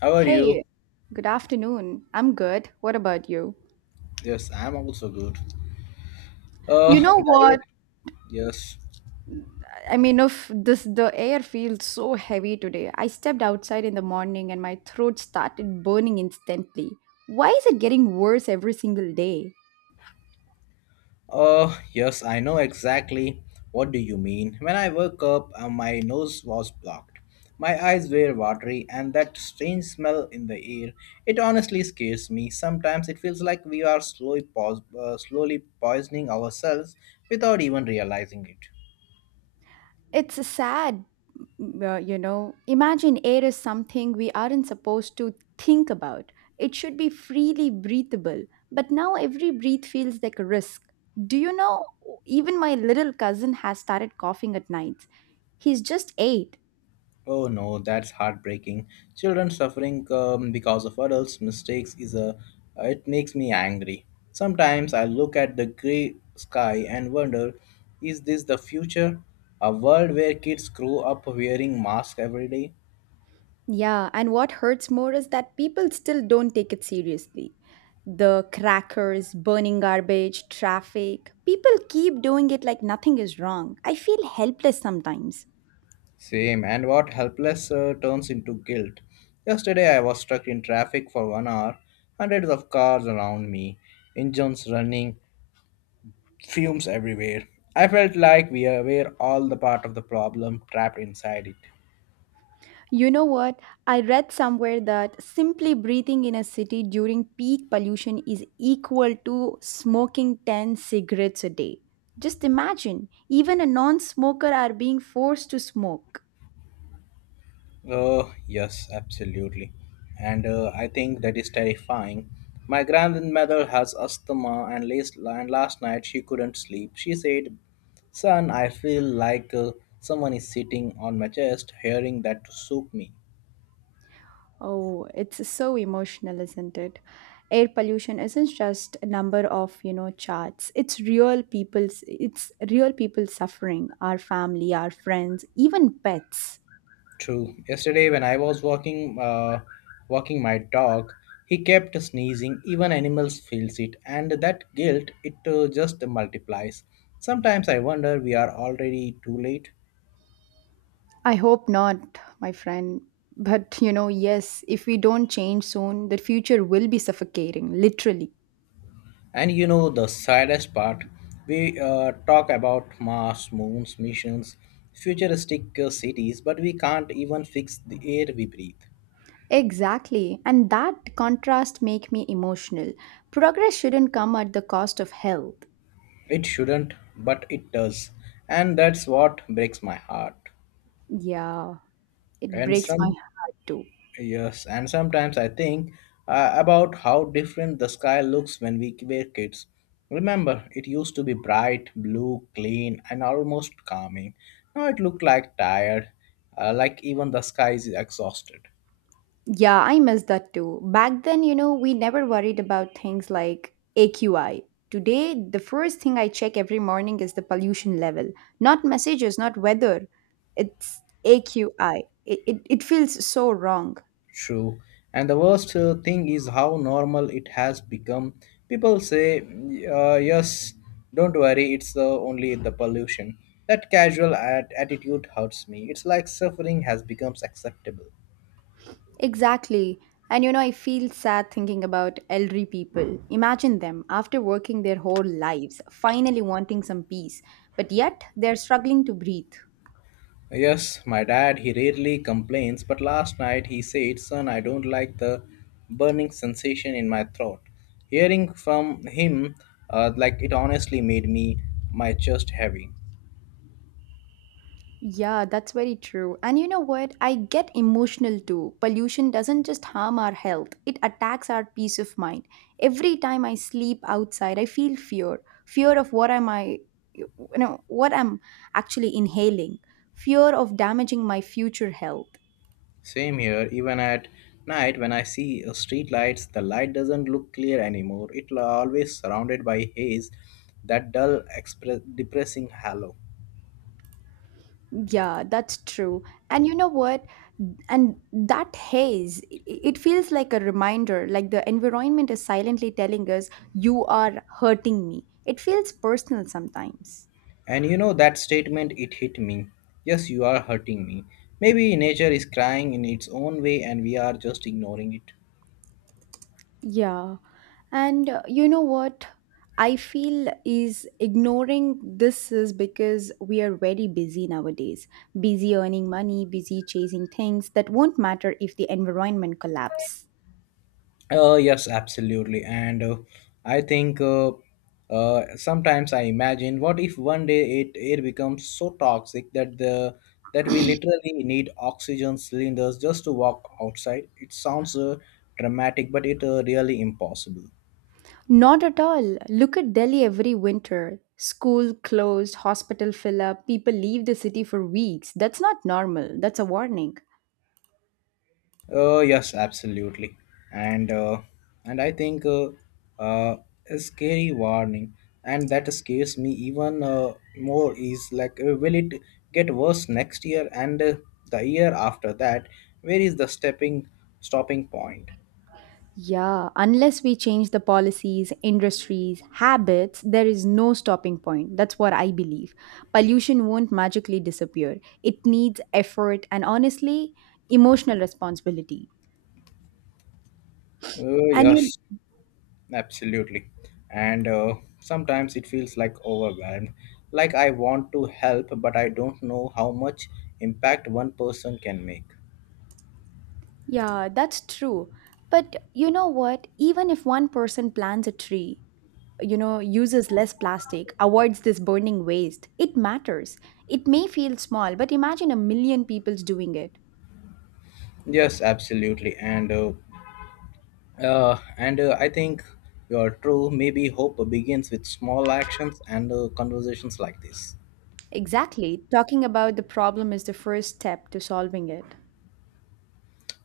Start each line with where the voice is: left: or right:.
left: How are
right: Hey,
left: you?
right: good afternoon. I'm good. What about you?
left: Yes, I'm also good.
right: You know
left: Dair,
right: what?
left: yes.
right: I mean, if this the air feels so heavy today. I stepped outside in the morning and my throat started burning instantly. Why is it getting worse every single day?
left: Yes, I know exactly what do you mean. When I woke up, my nose was blocked. My eyes were watery and that strange smell in the air. It honestly scares me. Sometimes it feels like we are slowly poisoning ourselves without even realizing it.
right: It's sad. Imagine air is something we aren't supposed to think about. It should be freely breathable, but now every breath feels like a risk. Do you know, even my little cousin has started coughing at nights. He's just eight.
left: Oh no, that's heartbreaking. Children suffering because of adults' mistakes is a. It makes me angry. Sometimes I look at the grey sky and wonder, is this the future? A world where kids grow up wearing masks every day?
right: Yeah, and what hurts more is that people still don't take it seriously. The crackers, burning garbage, traffic, people keep doing it like nothing is wrong. I feel helpless sometimes.
left: Same, and what helpless turns into guilt. Yesterday I was stuck in traffic for 1 hour, hundreds of cars around me, engines running, fumes everywhere. I felt like we were all the part of the problem trapped inside it.
right: You know what? I read somewhere that simply breathing in a city during peak pollution is equal to smoking 10 cigarettes a day. Just imagine, even a non smoker are being forced to smoke.
left: Oh, yes, absolutely. And I think that is terrifying. My grandmother has asthma, and last night she couldn't sleep. She said, Son, I feel like someone is sitting on my chest, hearing that to soak me.
right: Oh, it's so emotional, isn't it? Air pollution isn't just a number of charts. It's real people suffering, our family, our friends, even pets.
left: True. Yesterday, when I was walking my dog, he kept sneezing. Even animals feels it, and that guilt it just multiplies. Sometimes I wonder we are already too late.
right: I hope not, my friend. But yes, if we don't change soon, the future will be suffocating, literally.
left: And you know the saddest part, we talk about Mars, moons, missions, futuristic cities, but we can't even fix the air we breathe.
right: Exactly. And that contrast make me emotional. Progress shouldn't come at the cost of health.
left: It shouldn't, but it does, and that's what breaks my heart.
right: Yeah, it
left: And
right: breaks my
left: some
right: heart too.
left: Yes, and sometimes I think about how different the sky looks when we were kids. Remember, it used to be bright, blue, clean, and almost calming. Now it looked like tired, like even the sky is exhausted.
right: Yeah, I miss that too. Back then we never worried about things like AQI. Today, the first thing I check every morning is the pollution level, not messages, not weather. It's AQI. It feels so wrong.
left: True. And the worst thing is how normal it has become. People say, yes, don't worry, it's the only the pollution. That attitude hurts me. It's like suffering has become acceptable.
right: Exactly. And I feel sad thinking about elderly people. Imagine them after working their whole lives, finally wanting some peace, but yet they're struggling to breathe.
left: Yes, my dad, he rarely complains, but last night he said, Son, I don't like the burning sensation in my throat. Hearing from him, like it honestly made me my chest heavy.
right: Yeah, that's very true. And you know what? I get emotional too. Pollution doesn't just harm our health, it attacks our peace of mind. Every time I sleep outside, I feel fear. Fear of what am I you know, what I'm actually inhaling. Fear of damaging my future health.
left: Same here, even at night when I see street lights, the light doesn't look clear anymore. It always surrounded by haze, that dull, depressing halo.
right: Yeah, that's true. And you know what? And that haze, it feels like a reminder, like the environment is silently telling us, you are hurting me. It feels personal sometimes.
left: And you know that statement, it hit me. Yes, you are hurting me. Maybe nature is crying in its own way and we are just ignoring it.
right: Yeah. And you know what? I feel is ignoring this is because we are very busy nowadays. Busy earning money, busy chasing things that won't matter if the environment collapses.
left: Yes, absolutely. And I think sometimes I imagine what if one day it air becomes so toxic that the that we literally need oxygen cylinders just to walk outside. It sounds dramatic, but it really impossible.
right: Not at all. Look at Delhi every winter. School closed, hospital fill up, people leave the city for weeks. That's not normal. That's a warning.
left: Yes, absolutely, and uh, and I think uh, a scary warning, and that scares me even more is like, will it get worse next year and the year after that? Where is the stepping stopping point?
right: Yeah, unless we change the policies, industries, habits, there is no stopping point. That's what I believe. Pollution won't magically disappear. It needs effort and honestly, emotional responsibility.
left: Uh,
right: And you,
left: yes, absolutely, and sometimes it feels like overwhelmed, like I want to help, but I don't know how much impact one person can make.
right: yeah, that's true. But you know what? Even if one person plants a tree, uses less plastic, avoids this burning waste, it matters. It may feel small, but imagine a million people's doing it.
left: Yes, absolutely, and I think you're true. Maybe hope begins with small actions and conversations like this.
right: Exactly, talking about the problem is the first step to solving it.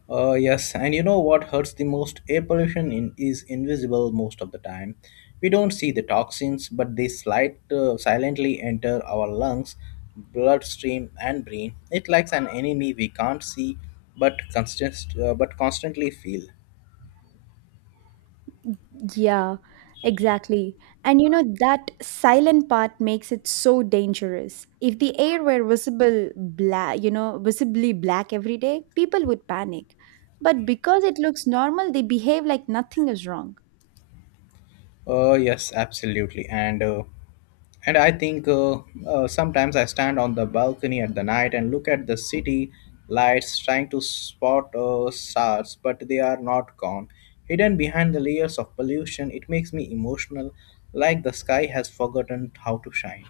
left: Yes, and you know what hurts the most? Air pollution in, is invisible most of the time. We don't see the toxins, but they slide silently enter our lungs, bloodstream, and brain. It likes an enemy we can't see, but but constantly feel.
right: Yeah, exactly. And that silent part makes it so dangerous. If the air were visible black, visibly black every day, people would panic. But because it looks normal, they behave like nothing is wrong.
left: Yes, absolutely. And I think sometimes I stand on the balcony at the night and look at the city lights, trying to spot stars, but they are not gone. Hidden behind the layers of pollution, it makes me emotional, like the sky has forgotten how to shine.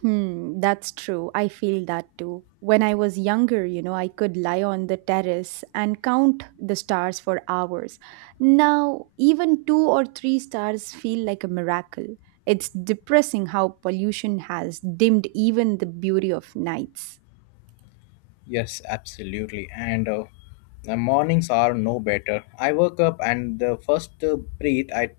right: Hmm, that's true. I feel that too. When I was younger I could lie on the terrace and count the stars for hours. Now, even two or three stars feel like a miracle. It's depressing how pollution has dimmed even the beauty of nights.
left: Yes, absolutely. And the mornings are no better. I woke up and the first breath I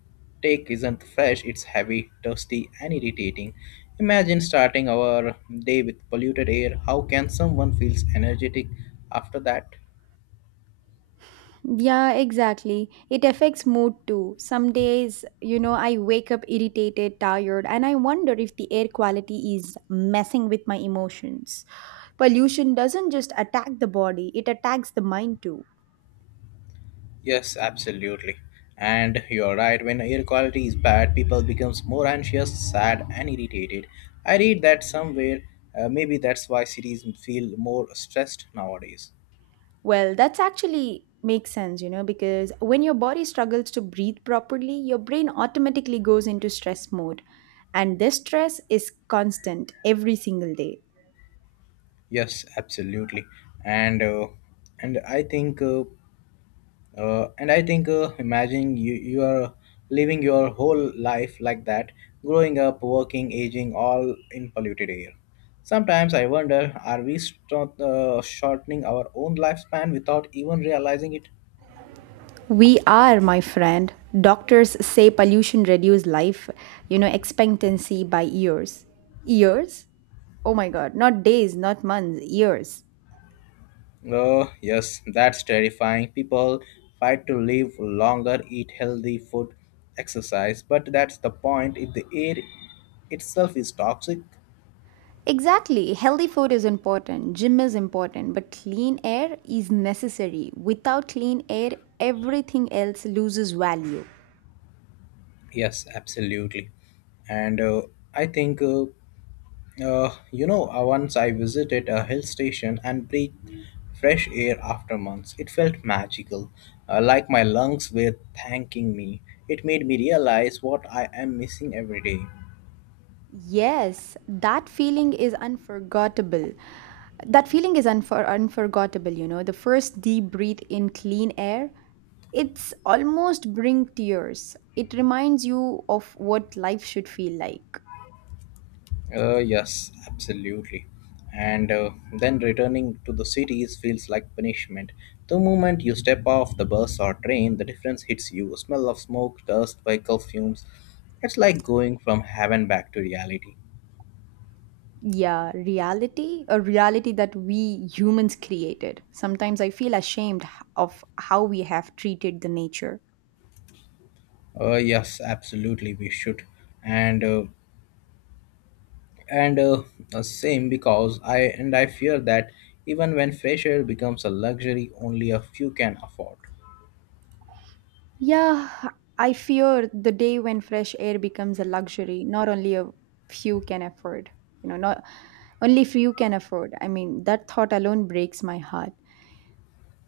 left: take isn't fresh, it's heavy, dusty, and irritating. Imagine starting our day with polluted air. How can someone feels energetic after that?
right: Yeah, exactly. It affects mood too. Some days I wake up irritated, tired, and I wonder if the air quality is messing with my emotions. Pollution doesn't just attack the body, it attacks the mind too.
left: Yes, absolutely. And you're right, when air quality is bad, people becomes more anxious, sad, and irritated. I read that somewhere. Maybe that's why cities feel more stressed nowadays.
right: Well, that's actually makes sense because when your body struggles to breathe properly, your brain automatically goes into stress mode. And this stress is constant every single day.
left: Yes, absolutely, and uh, and I think uh, and I think imagining you are living your whole life like that, growing up, working, aging, all in polluted air. Sometimes I wonder, are we shortening our own lifespan without even realizing it?
right: We are, my friend. Doctors say pollution reduce life expectancy by years. Years? Oh my god, not days, not months, years.
left: Oh, yes, that's terrifying. People fight to live longer, eat healthy food, exercise, but that's the point. If the air itself is toxic,
right: Exactly. Healthy food is important, gym is important, but clean air is necessary. Without clean air, everything else loses value.
left: Yes, absolutely. And I think, you know, once I visited a hill station and breathed fresh air after months, it felt magical, like my lungs were thanking me. It made me realize what I am missing every day.
right: Yes, that feeling is unforgettable. That feeling is unforgettable. The first deep breath in clean air, it's almost bring tears. It reminds you of what life should feel like.
left: Yes, absolutely. And then returning to the cities feels like punishment. The moment you step off the bus or train, the difference hits you. A Smell of smoke, dust, vehicle fumes. It's like going from heaven back to reality.
right: Yeah, reality, a reality that we humans created. Sometimes I feel ashamed of how we have treated the nature.
left: Yes, absolutely, we should. And uh, and same because I and I fear that even when fresh air becomes a luxury, only a few can afford.
right: Yeah, I fear the day when fresh air becomes a luxury, not only a few can afford. You know, not only few can afford. I mean, that thought alone breaks my heart.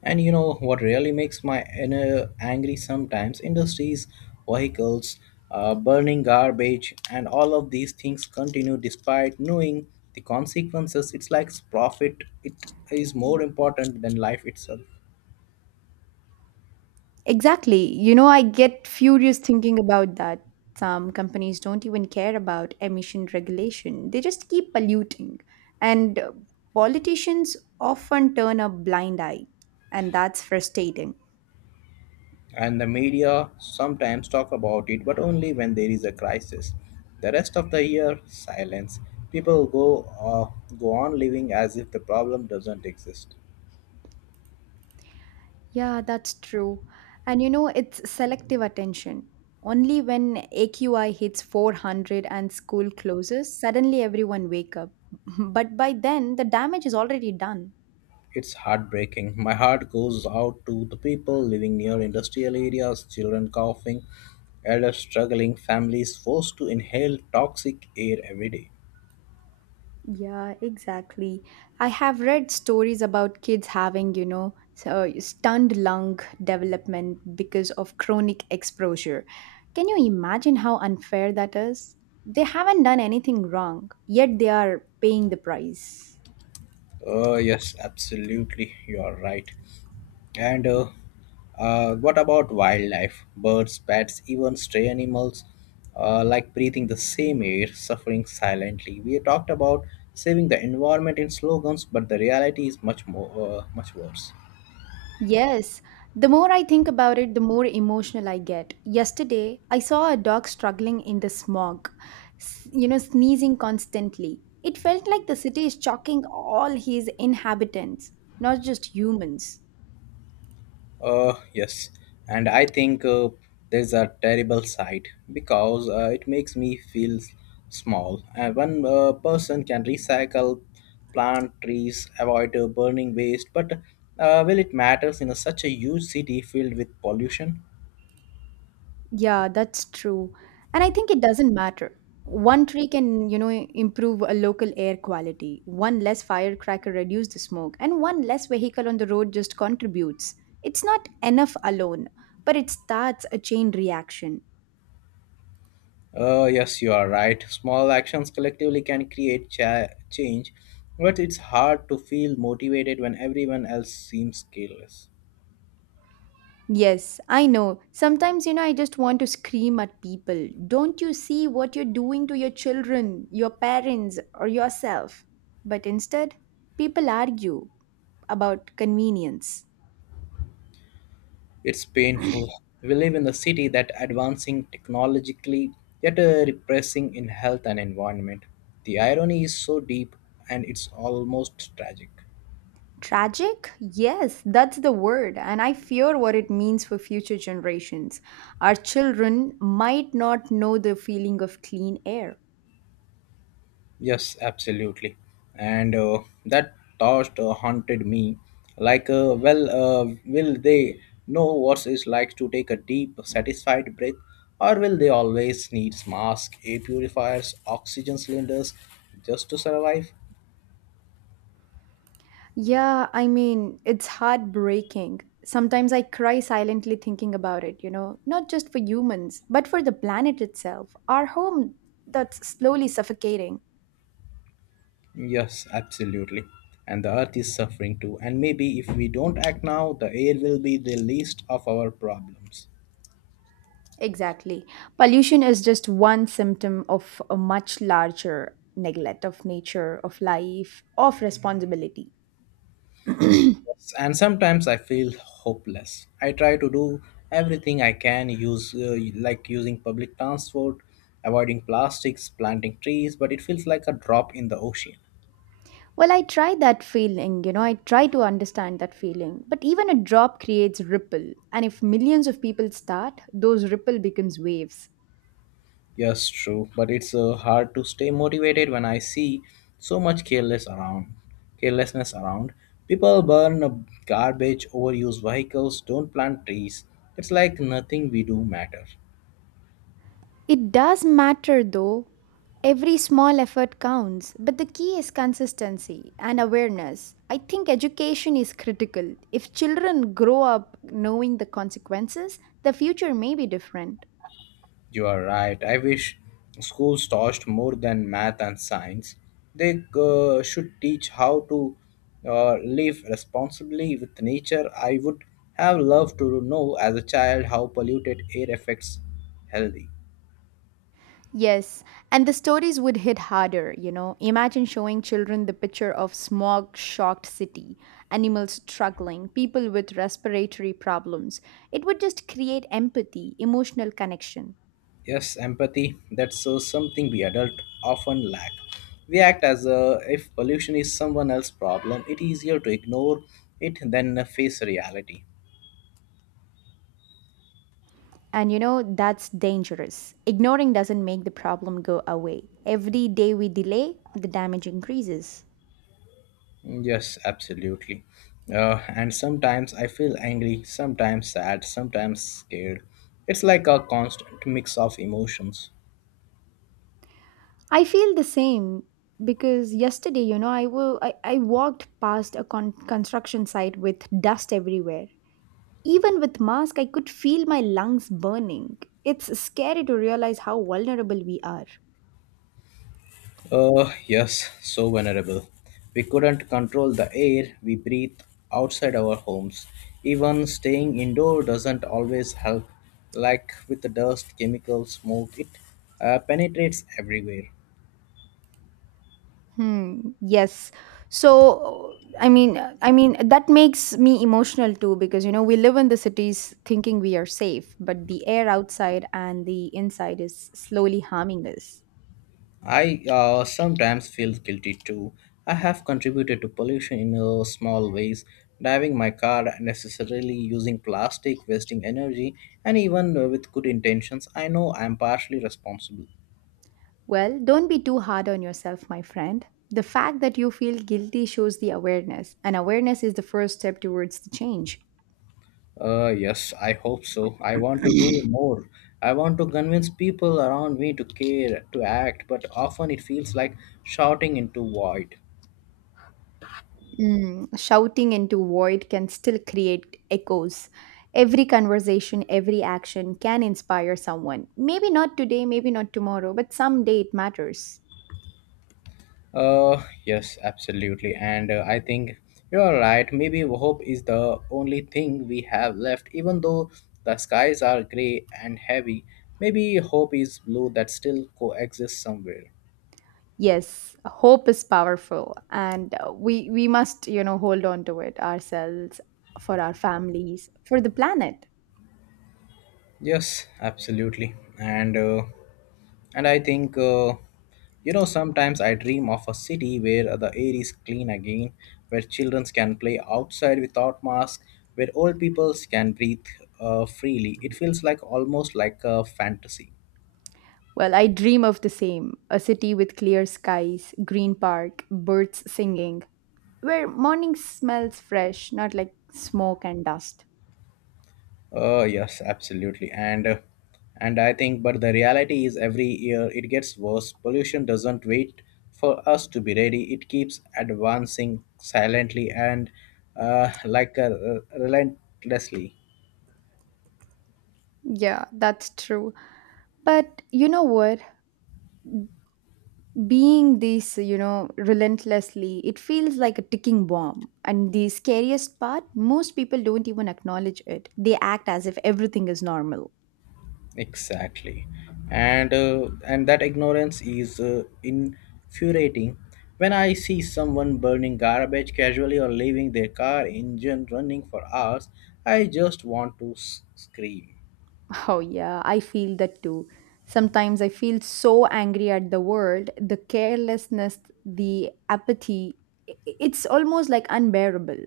left: And you know what really makes my inner angry sometimes? Industries, vehicles, burning garbage, and all of these things continue despite knowing the consequences. It's like profit, it is more important than life itself.
right: Exactly. You know, I get furious thinking about that. Some companies don't even care about emission regulation, they just keep polluting. And politicians often turn a blind eye, and that's frustrating.
left: And the media sometimes talk about it, but only when there is a crisis. The rest of the year, silence. People go on living as if the problem doesn't exist.
right: Yeah, that's true. And it's selective attention. Only when AQI hits 400 and school closes, suddenly everyone wake up. But by then, the damage is already done.
left: It's heartbreaking. My heart goes out to the people living near industrial areas, children coughing, elders struggling, families forced to inhale toxic air every day.
right: Yeah, exactly. I have read stories about kids having so stunned lung development because of chronic exposure. Can you imagine how unfair that is? They haven't done anything wrong, yet they are paying the price.
left: Oh, yes, absolutely. You are right. And what about wildlife? Birds, bats, even stray animals, like breathing the same air, suffering silently. We talked about saving the environment in slogans, but the reality is much more, much worse.
right: Yes, the more I think about it, the more emotional I get. Yesterday, I saw a dog struggling in the smog, sneezing constantly. It felt like the city is choking all his inhabitants, not just humans.
left: Yes, and I think there's a terrible side because it makes me feel small. And one person can recycle, plant trees, avoid burning waste, but will it matters in a, such a huge city filled with pollution?
right: Yeah, that's true. And I think it doesn't matter. One tree can improve a local air quality. One less firecracker reduce the smoke, and one less vehicle on the road just contributes. It's not enough alone, but it starts a chain reaction.
left: Yes, you are right. Small actions collectively can create change, but it's hard to feel motivated when everyone else seems careless.
right: Yes, I know. Sometimes I just want to scream at people. Don't you see what you're doing to your children, your parents, or yourself? But instead, people argue about convenience.
left: It's painful. We live in a city that advancing technologically yet repressing in health and environment. The irony is so deep and it's almost tragic.
right: Tragic? Yes, that's the word, and I fear what it means for future generations. Our children might not know the feeling of clean air.
left: Yes, absolutely. And that thought haunted me. Like, will they know what it's like to take a deep, satisfied breath, or will they always need masks, air purifiers, oxygen cylinders just to survive?
right: Yeah, I mean, it's heartbreaking. Sometimes I cry silently thinking about it not just for humans, but for the planet itself, our home that's slowly suffocating.
left: Yes, absolutely. And the earth is suffering too. And maybe if we don't act now, the air will be the least of our problems.
right: Exactly. Pollution is just one symptom of a much larger neglect of nature, of life, of responsibility.
left: Yes, and sometimes I feel hopeless. I try to do everything I can, use like using public transport, avoiding plastics, planting trees, but it feels like a drop in the ocean.
right: Well, I try that feeling I try to understand that feeling. But even a drop creates ripple, and if millions of people start, those ripple becomes waves.
left: Yes, true, but it's hard to stay motivated when I see so much careless around. Carelessness around. People burn garbage, overuse vehicles, don't plant trees. It's like nothing we do matter.
right: It does matter though. Every small effort counts, but the key is consistency and awareness. I think education is critical. If children grow up knowing the consequences, the future may be different.
left: You are right. I wish schools taught more than math and science. They should teach how to live responsibly with nature. I would have loved to know as a child how polluted air affects healthy.
right: Yes, and the stories would hit harder. Imagine showing children the picture of smog shocked city, animals struggling, people with respiratory problems. It would just create empathy, emotional connection.
left: Yes, empathy. That's something we adults often lack. We act as if pollution is someone else's problem. It is easier to ignore it than face reality.
right: And that's dangerous. Ignoring doesn't make the problem go away. Every day we delay, the damage increases.
left: Yes, absolutely. And sometimes I feel angry, sometimes sad, sometimes scared. It's like a constant mix of emotions.
right: I feel the same because yesterday I wo I walked past a construction site with dust everywhere. Even with mask, I could feel my lungs burning. It's scary to realize how vulnerable we are.
left: Yes, so vulnerable. We couldn't control the air we breathe outside our homes. Even staying indoor doesn't always help. Like with the dust, chemicals, smoke, it penetrates everywhere.
right: Hmm. Yes. So I mean that makes me emotional too because we live in the cities thinking we are safe, but the air outside and the inside is slowly harming us.
left: I sometimes feel guilty too. I have contributed to pollution in small ways, driving my car unnecessarily, using plastic, wasting energy, and even with good intentions, I know I am partially responsible.
right: Well, don't be too hard on yourself, my friend. The fact that you feel guilty shows the awareness, and awareness is the first step towards the change.
left: Yes, I hope so. I want to do more. I want to convince people around me to care, to act, but often it feels like shouting into void.
right: Shouting into void can still create echoes. Every conversation, every action can inspire someone. Maybe not today, maybe not tomorrow, but someday it matters.
left: Yes, absolutely. And I think you're right. Maybe hope is the only thing we have left, even though the skies are gray and heavy. Maybe hope is blue that still coexists somewhere.
right: Yes, hope is powerful, and we must hold on to it ourselves, for our families, for the planet.
left: Yes, absolutely. And And I think, uh, you know, sometimes I dream of a city where the air is clean again, where children can play outside without masks, where old people can breathe freely. It feels like almost like a fantasy.
right: Well, I dream of the same: a city with clear skies, green park, birds singing, where morning smells fresh, not like smoke and dust.
left: Yes, absolutely. And I think, but the reality is every year it gets worse. Pollution doesn't wait for us to be ready. It keeps advancing silently and relentlessly.
right: Yeah, that's true. But you know what? Being this relentlessly, it feels like a ticking bomb. And the scariest part, most people don't even acknowledge it. They act as if everything is normal.
left: Exactly, and that ignorance is infuriating. When I see someone burning garbage casually or leaving their car engine running for hours, I just want to scream.
right: Oh, yeah, I feel that too. Sometimes I feel so angry at the world, the carelessness, the apathy. It's almost like unbearable.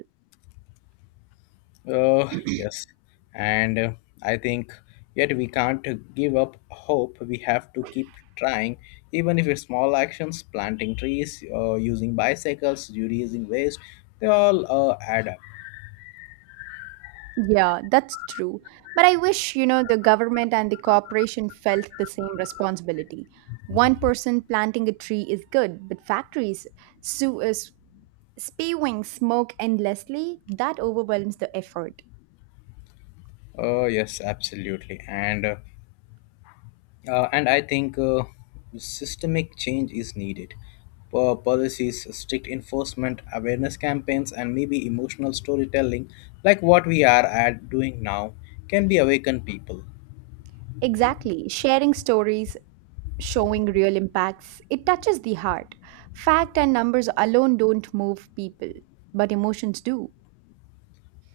left: Oh yes, and I think yet we can't give up hope. We have to keep trying, even if it's small actions, planting trees, using bicycles, reducing waste, they all add up.
right: Yeah, that's true. But I wish the government and the corporation felt the same responsibility. One person planting a tree is good, but factories su- uh, s- spewing smoke endlessly, that overwhelms the effort.
left: Oh yes, absolutely. And I think systemic change is needed. Policies, strict enforcement, awareness campaigns, and maybe emotional storytelling, like what we are at doing now, can be awaken people.
right: Exactly. Sharing stories, showing real impacts, it touches the heart. Fact and numbers alone don't move people, but emotions do.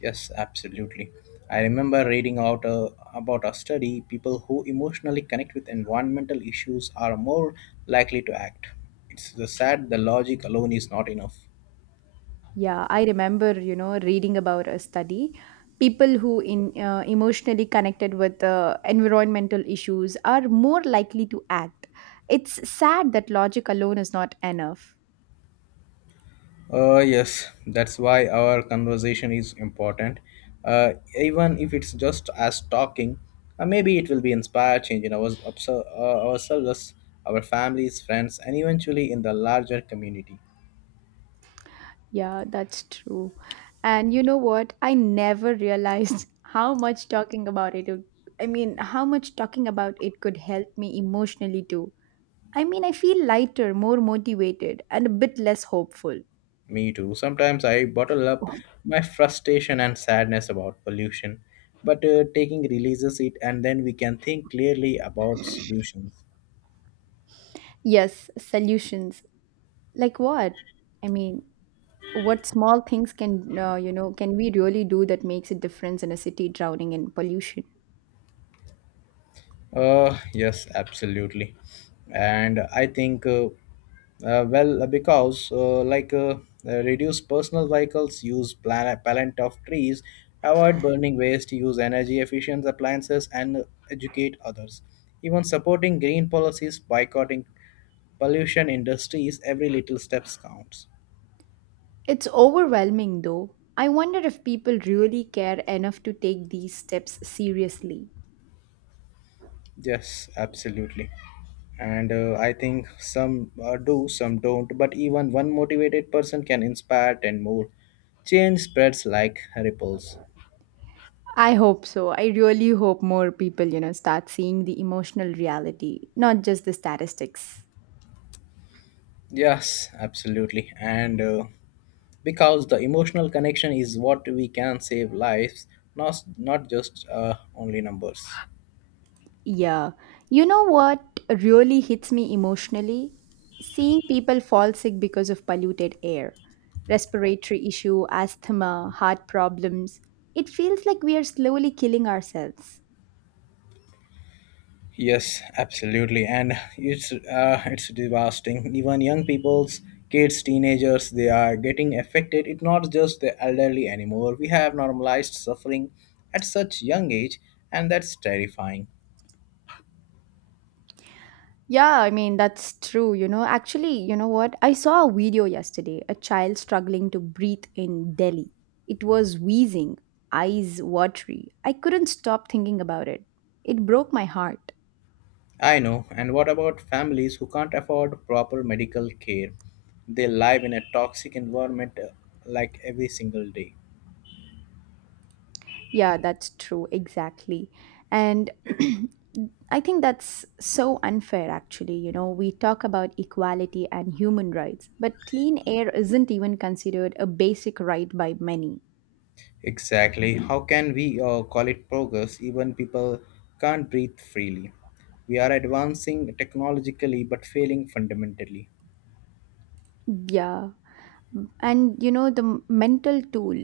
left: Yes, absolutely. I remember reading out about a study. People who emotionally connect with environmental issues are more likely to act. It's the sad the logic alone is not enough.
right: Yeah, I remember reading about a study. People who in emotionally connected with environmental issues are more likely to act. It's sad that logic alone is not enough.
left: Yes, that's why our conversation is important. Even if it's just as talking, maybe it will be inspire change in ourselves, our families, friends, and eventually in the larger community.
right: Yeah, that's true. And you know what? I never realized how much talking about it I mean, how much talking about it could help me emotionally too. I mean, I feel lighter, more motivated, and a bit less hopeful.
left: Me too. Sometimes I bottle up my frustration and sadness about pollution, but taking releases it and then we can think clearly about solutions.
right: Yes, solutions. Like what? I mean, what small things can can we really do that makes a difference in a city drowning in pollution?
left: Yes, absolutely. And I think, well, because like Reduce personal vehicles, use plant of trees, avoid burning waste, use energy efficient appliances, and educate others. Even supporting green policies, boycotting pollution industries, every little steps counts.
right: It's overwhelming though. I wonder if people really care enough to take these steps seriously.
left: Yes, absolutely. And I think some do, some don't, but even one motivated person can inspire 10 more. Change spreads like ripples.
right: I hope so. I really hope more people, you know, start seeing the emotional reality, not just the statistics.
left: Yes, absolutely. And Because the emotional connection is what we can save lives, not just only numbers.
right: Yeah. You know what really hits me emotionally? Seeing people fall sick because of polluted air, respiratory issue, asthma, heart problems. It feels like we are slowly killing ourselves.
left: Yes, absolutely, and it's devastating. Even young people's kids, teenagers, they are getting affected. It's not just the elderly anymore. We have normalized suffering at such young age, and that's terrifying.
right: Yeah, I mean, that's true. You know, actually, you know what? I saw a video yesterday, a child struggling to breathe in Delhi. It was wheezing, eyes watery. I couldn't stop thinking about it. It broke my heart.
left: I know. And what about families who can't afford proper medical care? They live in a toxic environment like every single day.
right: Yeah, that's true, exactly. And I think that's so unfair, actually. You know, we talk about equality and human rights, but clean air isn't even considered a basic right by many.
left: Exactly. How can we call it progress? Even people can't breathe freely. We are advancing technologically but failing fundamentally.
right: Yeah. And, you know, the mental tool,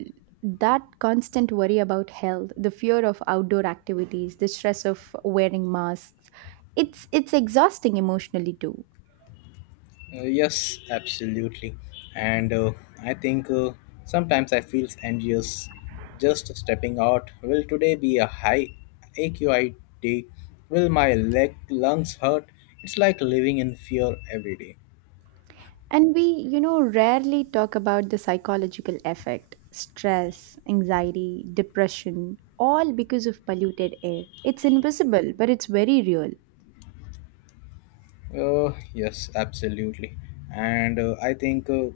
right: that constant worry about health, the fear of outdoor activities, the stress of wearing masks, it's exhausting emotionally too.
left: Yes, absolutely. And I think sometimes I feel anxious just stepping out. Will today be a high AQI day? Will my leg lungs hurt? It's like living in fear every day.
right: And we, you know, rarely talk about the psychological effect stress, anxiety, depression, all because of polluted air. It's invisible, but it's very real.
left: Yes, absolutely. And I think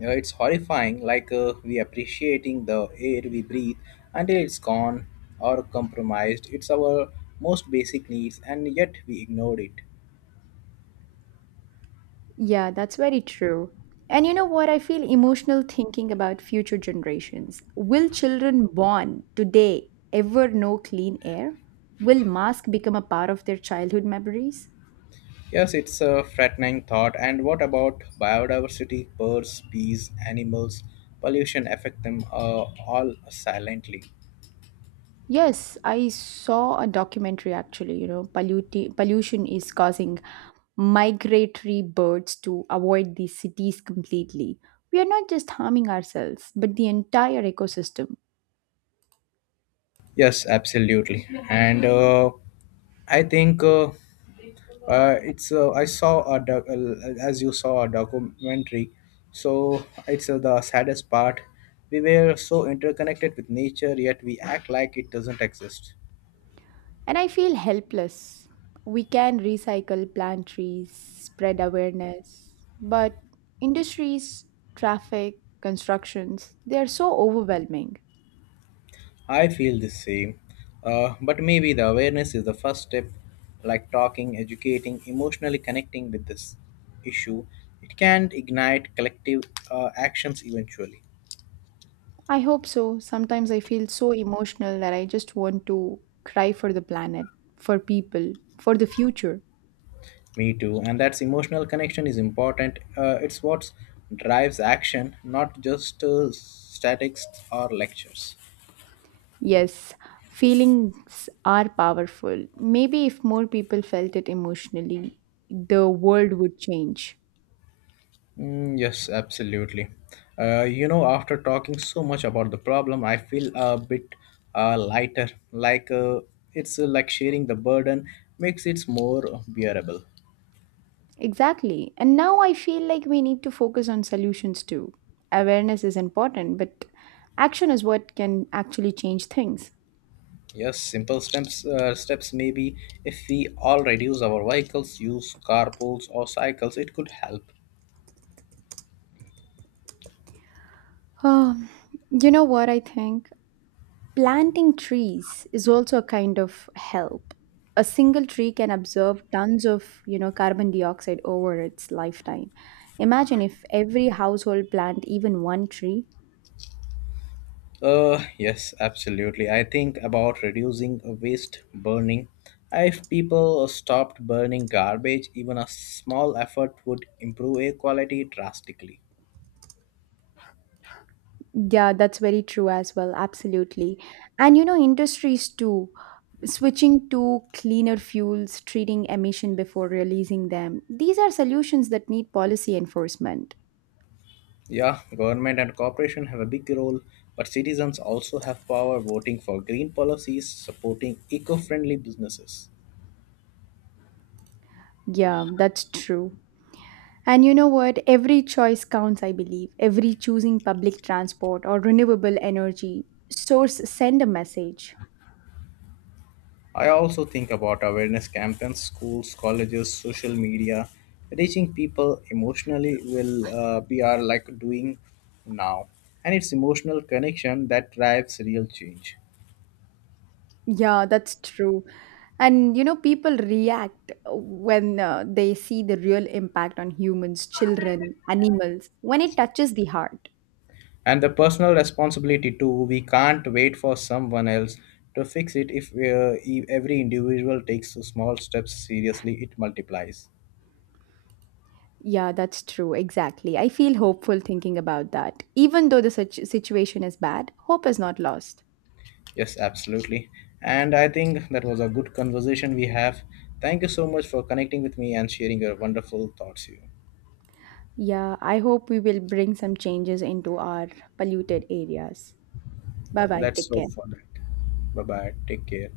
left: you know, it's horrifying, we appreciating the air we breathe until it's gone or compromised. It's our most basic needs, and yet we ignored it.
right: Yeah, that's very true. And you know what? I feel emotional thinking about future generations. Will children born today ever know clean air? Will mask become a part of their childhood memories?
left: Yes, it's a frightening thought. And what about biodiversity, birds, bees, animals? Pollution affect them all silently.
right: Yes, I saw a documentary actually, you know, pollution is causing migratory birds to avoid the cities completely. We are not just harming ourselves, but the entire ecosystem.
left: Yes, absolutely. And I think it's I saw a doc- As you saw a documentary. So it's the saddest part. We were so interconnected with nature, yet we act like it doesn't exist.
right: And I feel helpless. We can recycle, plant trees, spread awareness, but industries, traffic, constructions, they are so overwhelming.
left: I feel the same. But maybe the awareness is the first step, like talking, educating, emotionally connecting with this issue. It can ignite collective actions eventually.
right: I hope so. Sometimes I feel so emotional that I just want to cry for the planet, for people, for the future.
left: Me too. And that's emotional connection is important. It's what drives action, not just statics or lectures.
right: Yes, feelings are powerful. Maybe if more people felt it emotionally, the world would change.
left: Yes, absolutely. You know, after talking so much about the problem, I feel a bit lighter. Like sharing the burden makes it more bearable.
right: Exactly. And now I feel like we need to focus on solutions too. Awareness is important, but action is what can actually change things.
left: Yes, simple steps. Steps maybe if we all reduce our vehicles, use carpools or cycles, it could help.
right: Um, you know what I think? Planting trees is also a kind of help. A single tree can absorb tons of, you know, carbon dioxide over its lifetime. Imagine if every household plant even one tree.
left: Yes, absolutely. I think about reducing waste burning. If people stopped burning garbage, even a small effort would improve air quality drastically.
right: Yeah, that's very true as well. Absolutely. And you know, industries too, switching to cleaner fuels, treating emission before releasing them. These are solutions that need policy enforcement.
left: Yeah, government and corporation have a big role, but citizens also have power voting for green policies, supporting eco-friendly businesses.
right: Yeah, that's true. And you know what? Every choice counts, I believe. Every choosing public transport or renewable energy source send a message.
left: I also think about awareness campaigns, schools, colleges, social media. Reaching people emotionally will be our like doing now, and it's emotional connection that drives real change.
right: Yeah, that's true. And you know, people react when they see the real impact on humans, children, animals, when it touches the heart.
left: And the personal responsibility too. We can't wait for someone else to fix it. If every individual takes small steps seriously, it multiplies.
right: Yeah, that's true. Exactly. I feel hopeful thinking about that. Even though the situation is bad, hope is not lost.
left: Yes, absolutely. And I think that was a good conversation we have. Thank you so much for connecting with me and sharing your wonderful thoughts here.
right: Yeah, I hope we will bring some changes into our polluted areas. Bye bye.
left: Let's
right: Take
left: hope
right: care.
left: for that. Bye bye. Take care.